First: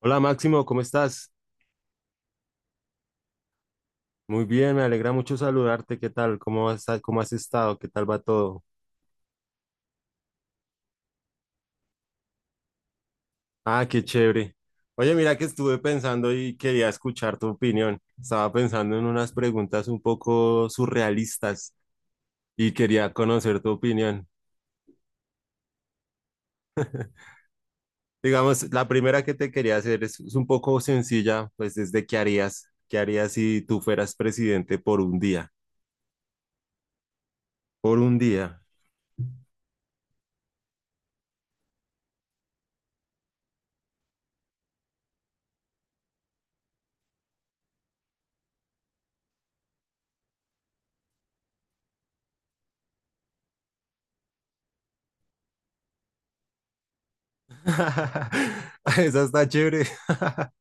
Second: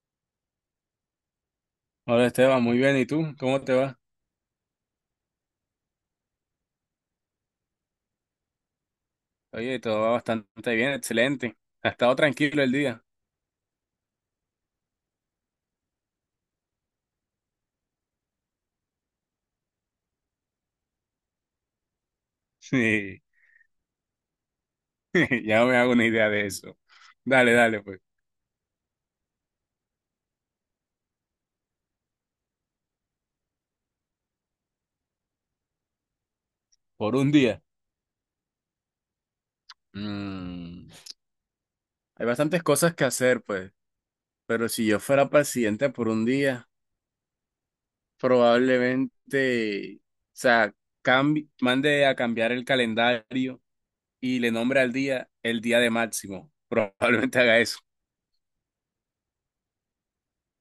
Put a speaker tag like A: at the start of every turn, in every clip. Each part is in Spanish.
A: Hola Máximo, ¿cómo estás?
B: Hola Esteban, muy bien. ¿Y tú? ¿Cómo te va?
A: Muy bien, me alegra mucho saludarte. ¿Qué tal? ¿Cómo has estado? ¿Qué tal va todo?
B: Oye, todo va bastante bien, excelente. Ha estado tranquilo el día.
A: Qué chévere. Oye, mira que estuve pensando y quería escuchar tu opinión. Estaba pensando en unas preguntas un poco surrealistas y quería
B: Sí,
A: conocer tu opinión.
B: ya me hago una idea de eso. Dale, dale, pues.
A: Digamos, la primera que te quería hacer es un poco sencilla, pues es de qué harías. ¿Qué harías si tú fueras presidente por un día?
B: Por un día.
A: Por un día.
B: Mm, Hay bastantes cosas que hacer, pues. Pero si yo fuera presidente por un día, probablemente, o sea, mande a cambiar el calendario y le nombre al día el día de Máximo. Probablemente haga eso.
A: Esa está chévere.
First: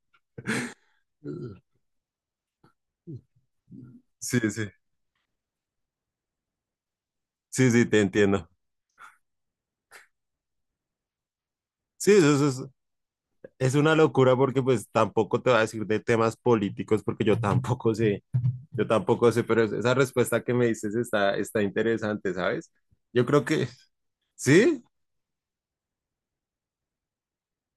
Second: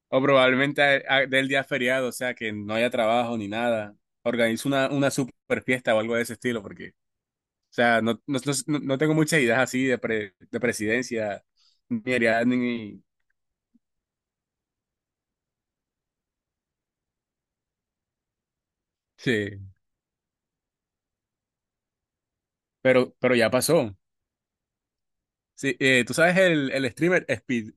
B: O probablemente del día feriado, o sea, que no haya trabajo ni nada.
A: Sí,
B: Organizo
A: sí.
B: una super fiesta o algo de ese estilo, porque, o
A: Sí, sí, te
B: sea, no, no,
A: entiendo.
B: no, no no tengo muchas ideas así de, de presidencia, ni,
A: Sí,
B: ideas,
A: eso
B: ni-
A: es una locura porque pues tampoco te va a decir de temas políticos porque yo tampoco sé,
B: Sí,
A: pero esa respuesta que me dices está interesante, ¿sabes?
B: pero,
A: Yo
B: pero
A: creo
B: ya
A: que,
B: pasó.
A: ¿sí?
B: Sí, tú sabes el streamer Speed,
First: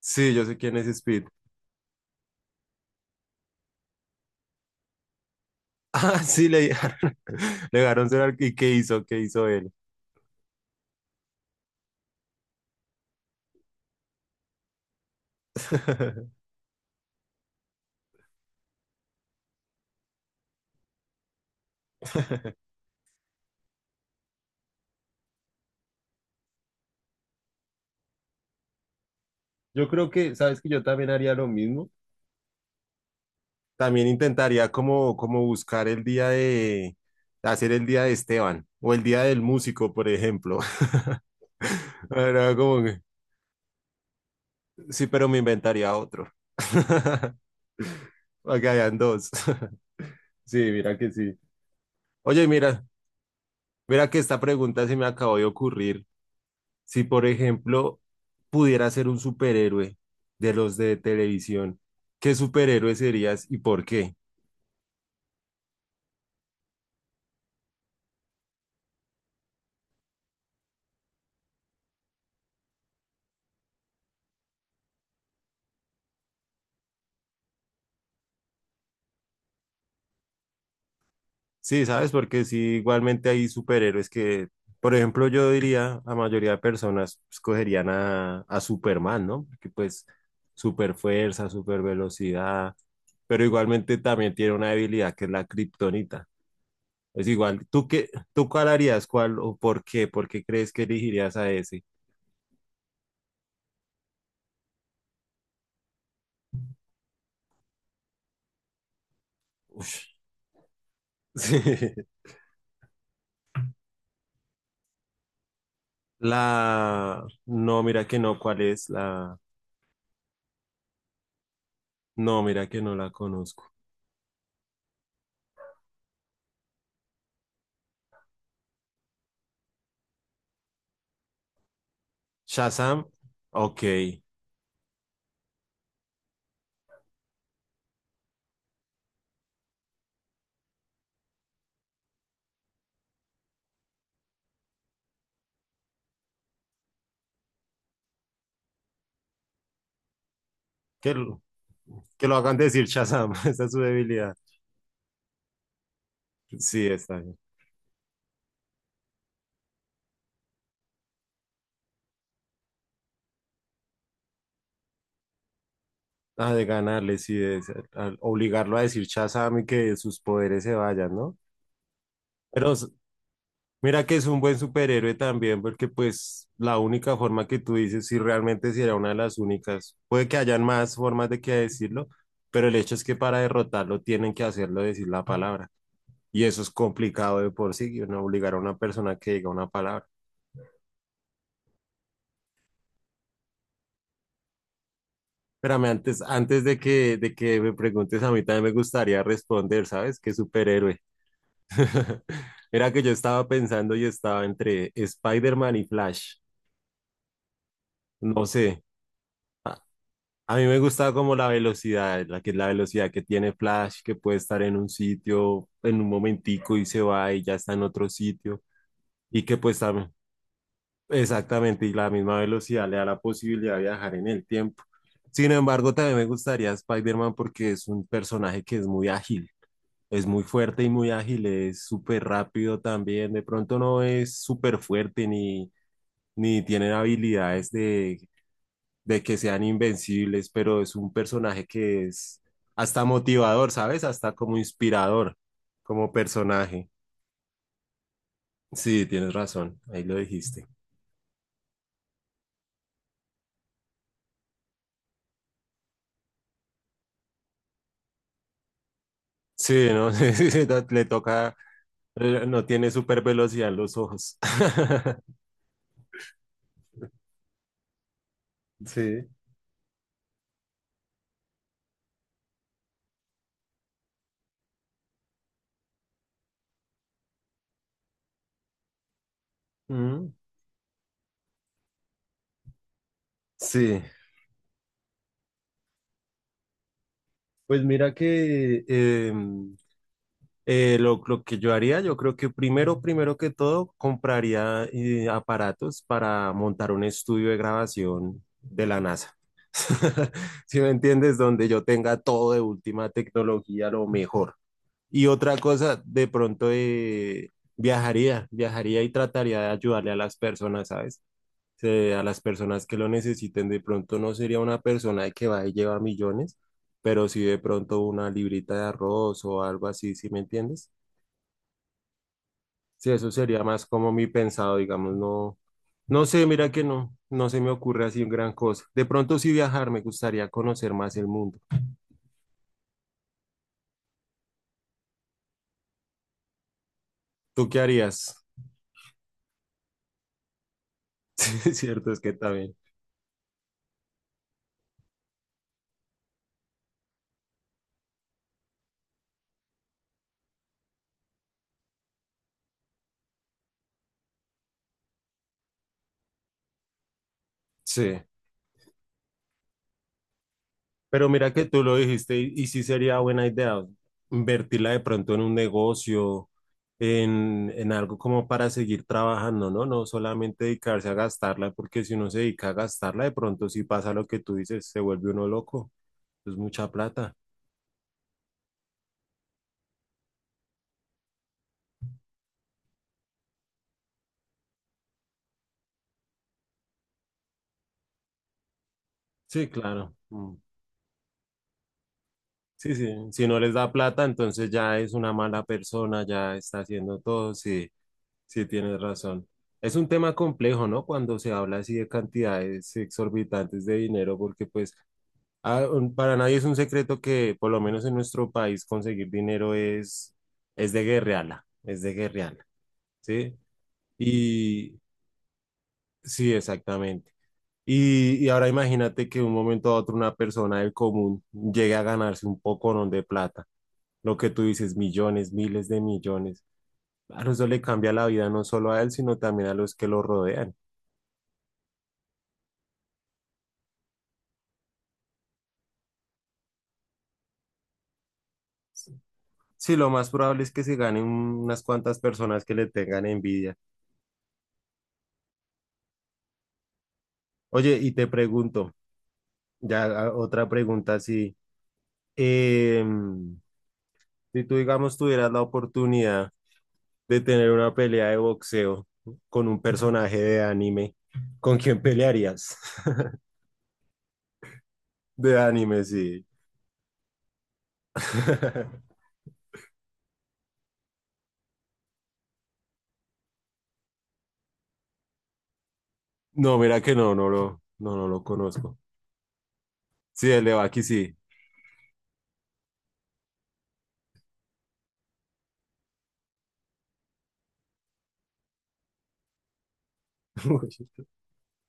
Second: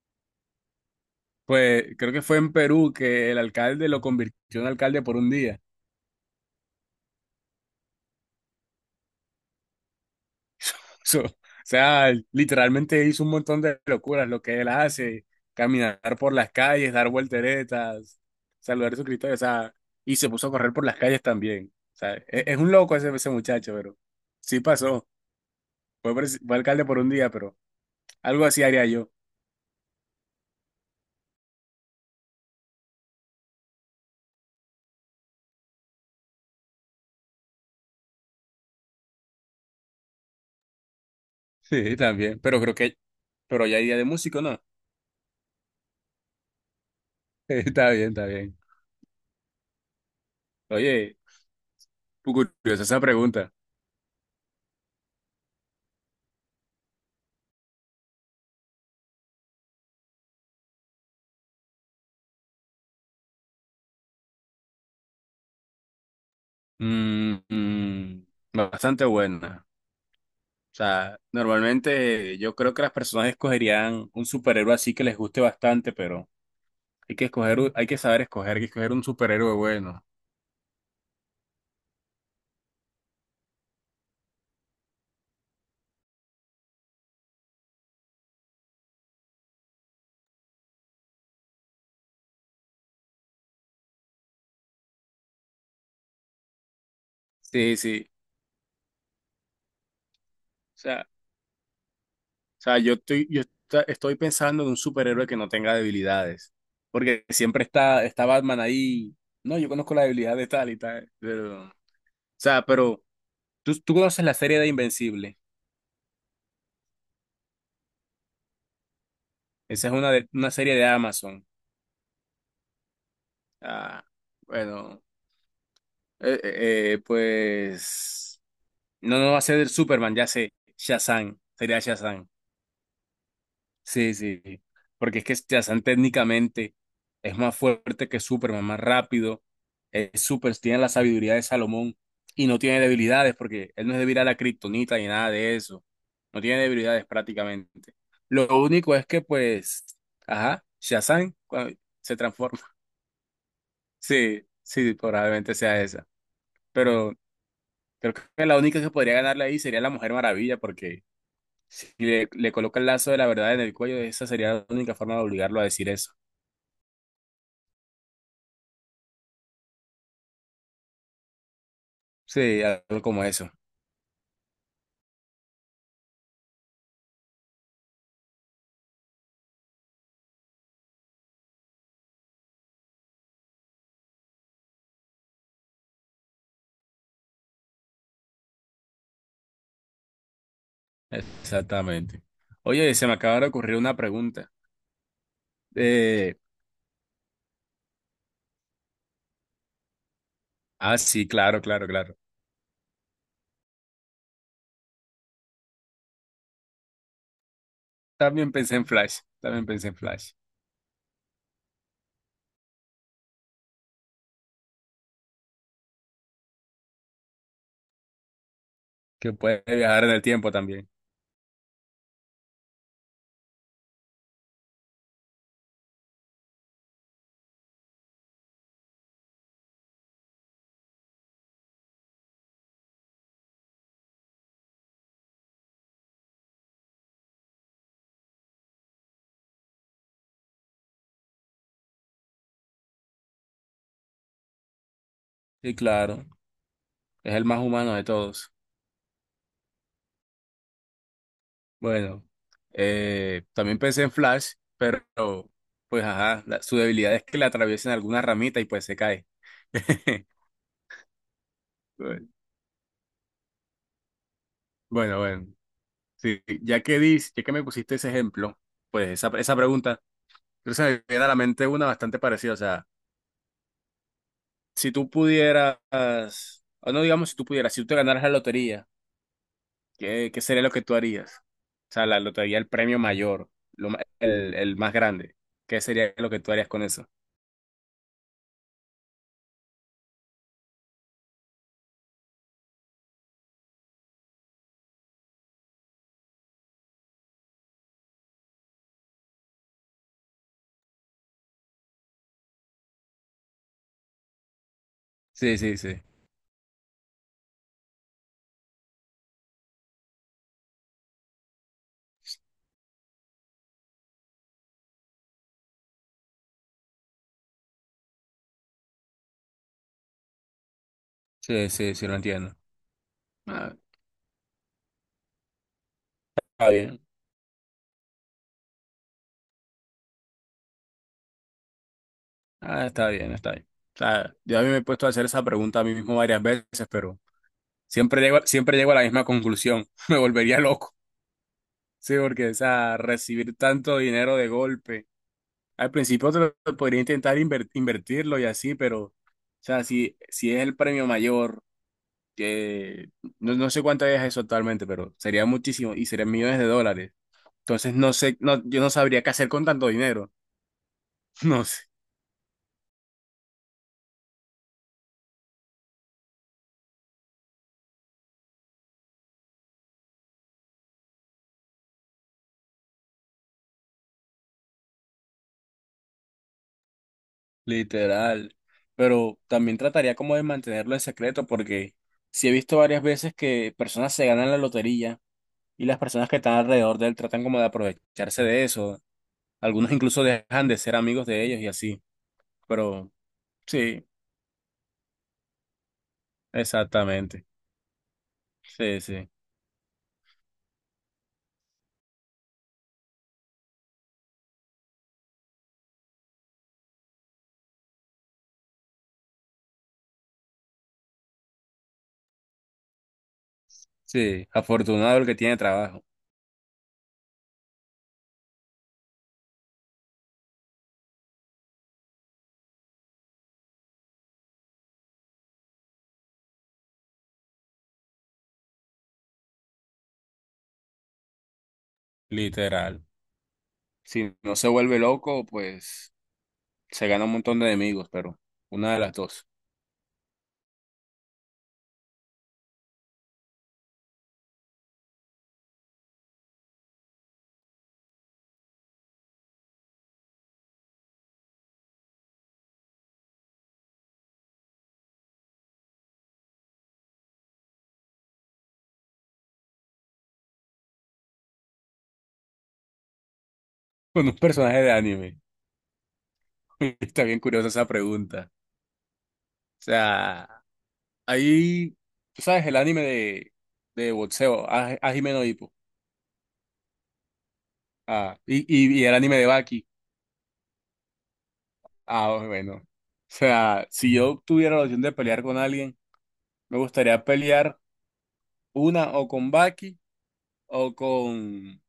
A: Sí, yo sé quién es Speed.
B: pues creo que fue en Perú que el alcalde lo convirtió en alcalde por un día.
A: Ah, sí, le dejaron, le dejaron ser ¿Y qué hizo? ¿Qué hizo él?
B: O sea, literalmente hizo un montón de locuras, lo que él hace, caminar por las calles, dar volteretas, saludar a su Cristo, o sea, y se puso a correr por las calles también. O sea, es, un loco ese muchacho, pero sí pasó. Fue, fue alcalde por un día, pero algo así haría yo.
A: Yo creo que, ¿sabes que yo también haría lo mismo? También intentaría como, como buscar el día de, hacer el día de Esteban o el día del músico, por ejemplo.
B: Sí, también,
A: Era
B: pero creo
A: como
B: que,
A: que-
B: pero ya hay día de músico, ¿no?
A: Sí, pero me inventaría otro.
B: Está bien, está bien.
A: Para que hayan dos. Sí, mira que
B: Oye,
A: sí. Oye, mira,
B: curiosa esa pregunta.
A: mira que esta pregunta se me acabó de ocurrir. Si, por ejemplo, pudiera ser un superhéroe de los de televisión, ¿qué superhéroe serías y por qué?
B: Mm, mm, bastante buena. O sea, normalmente yo creo que las personas escogerían un superhéroe así que les guste bastante, pero hay que escoger, hay que saber escoger, hay que escoger un superhéroe bueno.
A: Sí, ¿sabes? Porque sí, igualmente hay superhéroes que, por ejemplo, yo diría, la mayoría de personas escogerían a Superman, ¿no? Porque pues super fuerza, super velocidad, pero igualmente también tiene una debilidad que es la kriptonita. Es igual,
B: Sí,
A: ¿tú qué,
B: sí.
A: tú cuál harías, cuál o por qué? ¿Por qué crees
B: O
A: que
B: sea,
A: elegirías a ese?
B: o sea, yo estoy, yo esta- estoy pensando en un superhéroe que no tenga debilidades. Porque siempre está Batman ahí. No, yo conozco la
A: Ush.
B: debilidad de tal y tal. Pero, o
A: Sí.
B: sea, pero tú conoces la serie de Invencible.
A: La, no, mira que no, ¿cuál es la?
B: Esa es una, una serie de Amazon.
A: No, mira que no la conozco.
B: Ah, bueno, pues. No, no va a ser el Superman, ya sé. Shazam, sería Shazam.
A: Shazam, ok.
B: Sí, sí. sí. Porque es que Shazam técnicamente es más fuerte que Superman, más rápido. Es super, tiene la sabiduría de Salomón y no tiene debilidades porque él no es débil a la kriptonita ni nada de eso. No tiene debilidades prácticamente. Lo único es que, pues, ajá,
A: ¿Qué?
B: Shazam se
A: Que lo hagan
B: transforma.
A: decir Shazam, esa es su debilidad.
B: Sí, sí, probablemente sea esa.
A: Sí,
B: Pero
A: está bien.
B: creo que la única que podría ganarle ahí sería la Mujer Maravilla porque y le coloca el lazo de la verdad en el cuello, esa sería la única forma de obligarlo a decir eso.
A: Ah, de ganarle, sí, de ser- al obligarlo a decir Shazam y que sus poderes se vayan, ¿no?
B: Sí,
A: Pero
B: algo como eso.
A: mira que es un buen superhéroe también, porque pues la única forma que tú dices, si realmente si era una de las únicas, puede que hayan más formas de que decirlo, pero el hecho es que para derrotarlo tienen que hacerlo decir la palabra. Y eso es complicado de por sí, ¿no? Obligar a una persona que diga una palabra.
B: Exactamente. Oye, se me acaba de ocurrir una pregunta.
A: Espérame, antes,
B: Eh,
A: antes de que me preguntes, a mí también me gustaría responder, ¿sabes? ¿Qué superhéroe?
B: sí, claro, claro, claro.
A: Era que yo estaba pensando y estaba entre Spider-Man y Flash. No
B: También
A: sé,
B: pensé en Flash,
A: a mí me gusta como la velocidad, la que es la velocidad que tiene Flash, que puede estar en un sitio en un momentico y se va y ya está en otro sitio.
B: que
A: Y que
B: puede
A: pues
B: viajar en
A: también
B: el tiempo también.
A: exactamente, y la misma velocidad le da la posibilidad de viajar en el tiempo. Sin embargo, también me gustaría Spider-Man porque es un personaje que es muy ágil. Es muy fuerte y muy ágil, es súper rápido también. De pronto no es súper fuerte ni, ni tienen habilidades de que sean invencibles, pero es un personaje que es hasta motivador, ¿sabes? Hasta como inspirador,
B: Sí,
A: como
B: claro,
A: personaje.
B: es el más humano de todos.
A: Sí, tienes razón, ahí lo dijiste.
B: Bueno, también pensé en Flash, pero pues ajá, su debilidad es que le atraviesan alguna ramita y pues se cae.
A: Sí, ¿no? Le toca, no tiene súper velocidad en los ojos.
B: Bueno, bueno. Sí, ya que me pusiste ese ejemplo, pues esa,
A: Sí.
B: esa pregunta, creo que se me viene a la mente una bastante parecida. O sea, si tú pudieras, o no digamos si tú pudieras, si tú te ganaras la lotería, ¿
A: Mm,
B: qué sería lo que tú harías? O sea, la lotería, el premio mayor,
A: sí,
B: el más grande. ¿Qué sería lo que tú harías con eso?
A: pues mira que lo que yo haría, yo creo que primero, primero que todo, compraría aparatos para montar un estudio de grabación de la NASA. ¿Si me entiendes? Donde yo tenga todo de última tecnología, lo mejor. Y otra
B: Sí, sí,
A: cosa,
B: sí.
A: de pronto viajaría y trataría de ayudarle a las personas, ¿sabes? A las personas que lo necesiten, de pronto no sería una persona que va y lleva millones, pero sí de pronto una librita de arroz o algo así, ¿si me entiendes?
B: Sí, sí, sí, lo entiendo.
A: Sí, eso sería
B: Ah,
A: más como mi pensado, digamos, no, no sé,
B: está
A: mira que
B: bien.
A: no, no se me ocurre así gran cosa. De pronto sí viajar, me gustaría conocer más el mundo.
B: Ah, está bien, está bien. O sea, yo a mí me he puesto a hacer esa pregunta a mí mismo varias veces, pero
A: ¿Tú qué
B: siempre
A: harías?
B: llego, siempre llego a la misma conclusión. Me volvería loco.
A: Sí, es cierto,
B: Sí,
A: es que
B: porque, o
A: también.
B: sea, recibir tanto dinero de golpe. Al principio te lo podría intentar invertirlo y así, pero, o sea, si es el premio mayor, que no sé cuánto es eso actualmente, pero sería muchísimo y serían millones de dólares. Entonces, no
A: Sí,
B: sé, no, yo no sabría qué hacer con tanto dinero.
A: pero mira que
B: No
A: tú
B: sé,
A: lo dijiste y sí sería buena idea invertirla de pronto en un negocio, en algo como para seguir trabajando, ¿no? No solamente dedicarse a gastarla, porque si uno se dedica a gastarla, de pronto sí pasa lo que tú dices, se vuelve uno loco, es mucha plata.
B: literal. Pero también trataría como de mantenerlo en secreto, porque sí he visto varias veces que personas se ganan la lotería y las personas que están alrededor de él tratan como de aprovecharse de eso.
A: Sí,
B: Algunos
A: claro.
B: incluso
A: Mm.
B: dejan de ser amigos de ellos y así.
A: Sí, sí,
B: Pero
A: si no les da
B: sí,
A: plata, entonces ya es una mala persona, ya está haciendo
B: exactamente.
A: todo, sí, sí tienes
B: Sí, sí.
A: razón. Es un tema complejo, ¿no? Cuando se habla así de cantidades exorbitantes de dinero, porque pues para nadie es un secreto que por lo menos en nuestro país conseguir dinero es de guerreala, ¿sí?
B: Sí,
A: Y
B: afortunado el que tiene trabajo,
A: sí, exactamente. Y ahora imagínate que de un momento a otro una persona del común llegue a ganarse un poco de plata. Lo que tú dices, millones, miles de millones. Claro, eso le cambia la vida no solo a él, sino también a los que lo rodean.
B: literal. Si no se vuelve loco, pues se gana un montón de enemigos, pero una de las dos.
A: Sí, lo más probable es que se ganen unas cuantas personas que le tengan envidia. Oye, y te pregunto, ya otra pregunta así. em, si tú, digamos, tuvieras la oportunidad de tener una pelea de boxeo con un personaje de anime, ¿con quién pelearías?
B: Con un personaje de anime.
A: De anime, sí.
B: Está bien curiosa esa pregunta. O sea, ahí, tú sabes, el anime de boxeo, ah, Hajime no Ippo.
A: No, mira que no
B: Ah,
A: lo conozco.
B: y el anime de Baki.
A: Sí, el de sí.
B: Ah, bueno. O sea, si yo tuviera la opción de pelear con alguien, me gustaría pelear una o con Baki o con,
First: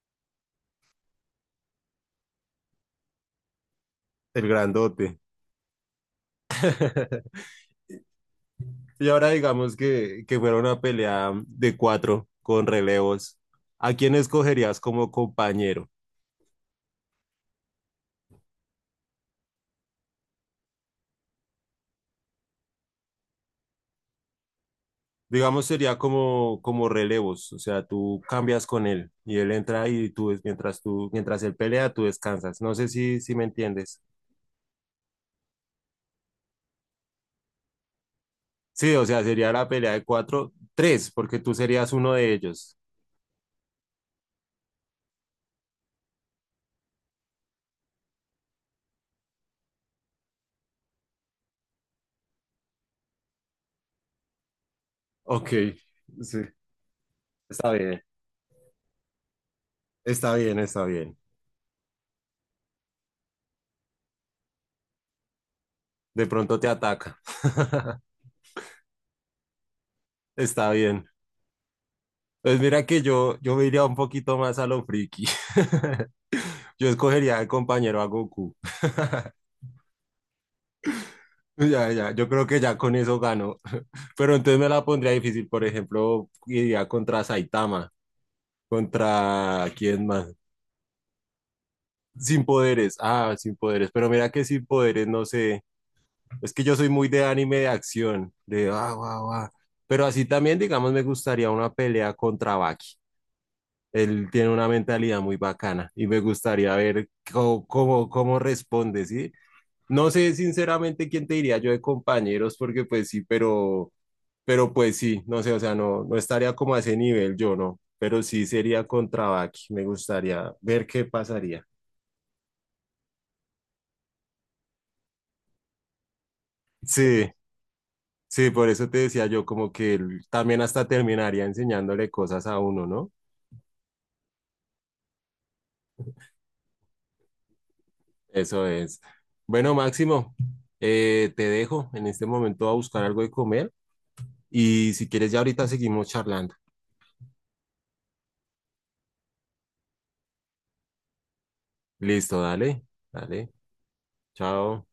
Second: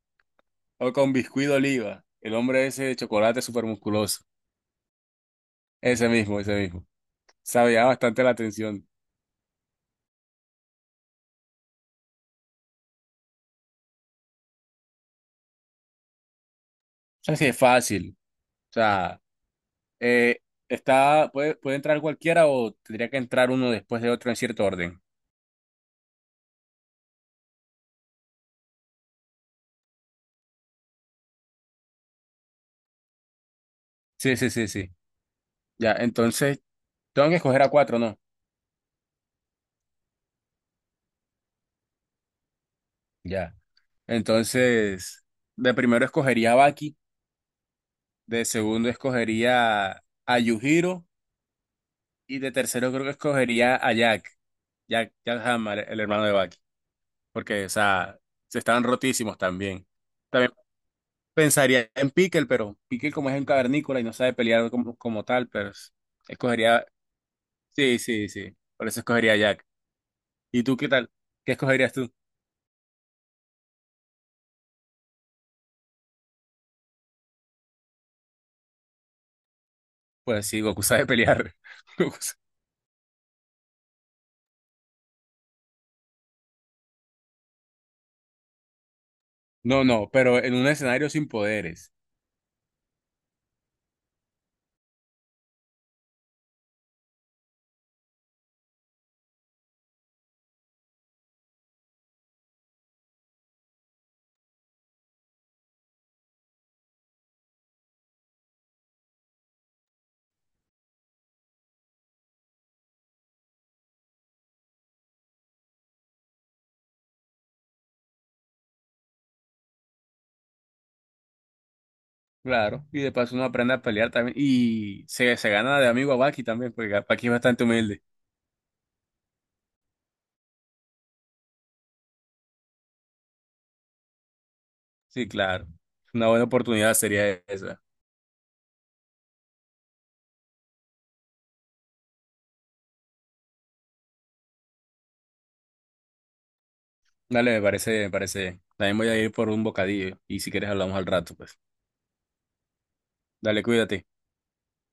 B: o con Biscuit de Oliva, el hombre ese de chocolate súper musculoso.
A: El grandote.
B: Ese mismo, ese mismo. Sabía bastante la atención.
A: Y ahora digamos que fuera una pelea de cuatro con relevos. ¿A quién escogerías como compañero?
B: O sea, sí es fácil. O sea, eh, está, puede entrar cualquiera o tendría que entrar uno después de otro en cierto orden.
A: Digamos, sería como, como relevos, o sea, tú cambias con él y él entra y tú, mientras tú, mientras él pelea, tú descansas. No sé si, si me entiendes.
B: Sí, sí, sí, sí. Ya, entonces, tengo que escoger a cuatro, ¿no?
A: Sí, o sea, sería la pelea de cuatro, tres, porque tú serías uno de ellos.
B: Ya. Entonces, de primero escogería a Baki, de segundo escogería a Yujiro. Y de tercero creo que escogería a Jack, Jack
A: Ok,
B: Hammer, el hermano de
A: sí,
B: Bucky, porque, o
A: está bien,
B: sea, se estaban rotísimos también. También
A: está bien.
B: pensaría en Pickle, pero Pickle como es un cavernícola y no sabe pelear como, como tal, pero es-
A: De pronto te
B: escogería,
A: ataca.
B: sí, sí, sí, por eso escogería a Jack. ¿Y
A: Está
B: tú qué
A: bien.
B: tal? ¿Qué escogerías tú?
A: Pues mira que yo me iría un poquito más a lo friki. Yo escogería de compañero a Goku.
B: Pues sí, Goku sabe pelear.
A: Ya, ya,
B: Goku
A: yo
B: sa-
A: creo que ya con eso gano. Pero entonces me la pondría difícil, por ejemplo, iría contra Saitama, contra
B: No,
A: quién
B: no,
A: más.
B: pero en un escenario sin poderes.
A: Sin poderes, ah, sin poderes, pero mira que sin poderes, no sé, es que yo soy muy de anime de acción, de ah, guau, guau. Pero así también, digamos, me gustaría una pelea contra Baki. Él tiene una mentalidad muy bacana y me gustaría ver cómo responde, ¿sí? No sé sinceramente quién te diría yo de compañeros, porque pues sí, pero pues sí, no sé, o sea, no estaría como a ese nivel yo, ¿no? Pero sí sería contra Baki, me gustaría ver qué pasaría.
B: Claro, y de paso uno aprende a pelear también y se gana de amigo a Bucky también, porque Bucky
A: Sí,
B: es bastante humilde.
A: sí, por eso te decía yo como que él también hasta terminaría enseñándole cosas a uno, ¿no?
B: Sí, claro. Una buena oportunidad sería esa.
A: Eso es. Bueno, Máximo, te dejo en este momento a buscar algo de comer. Y si quieres, ya ahorita seguimos charlando.
B: Dale, me parece, me parece. También voy a ir por un bocadillo y si quieres hablamos al rato, pues.
A: Listo, dale, dale,
B: Dale, cuídate.
A: chao.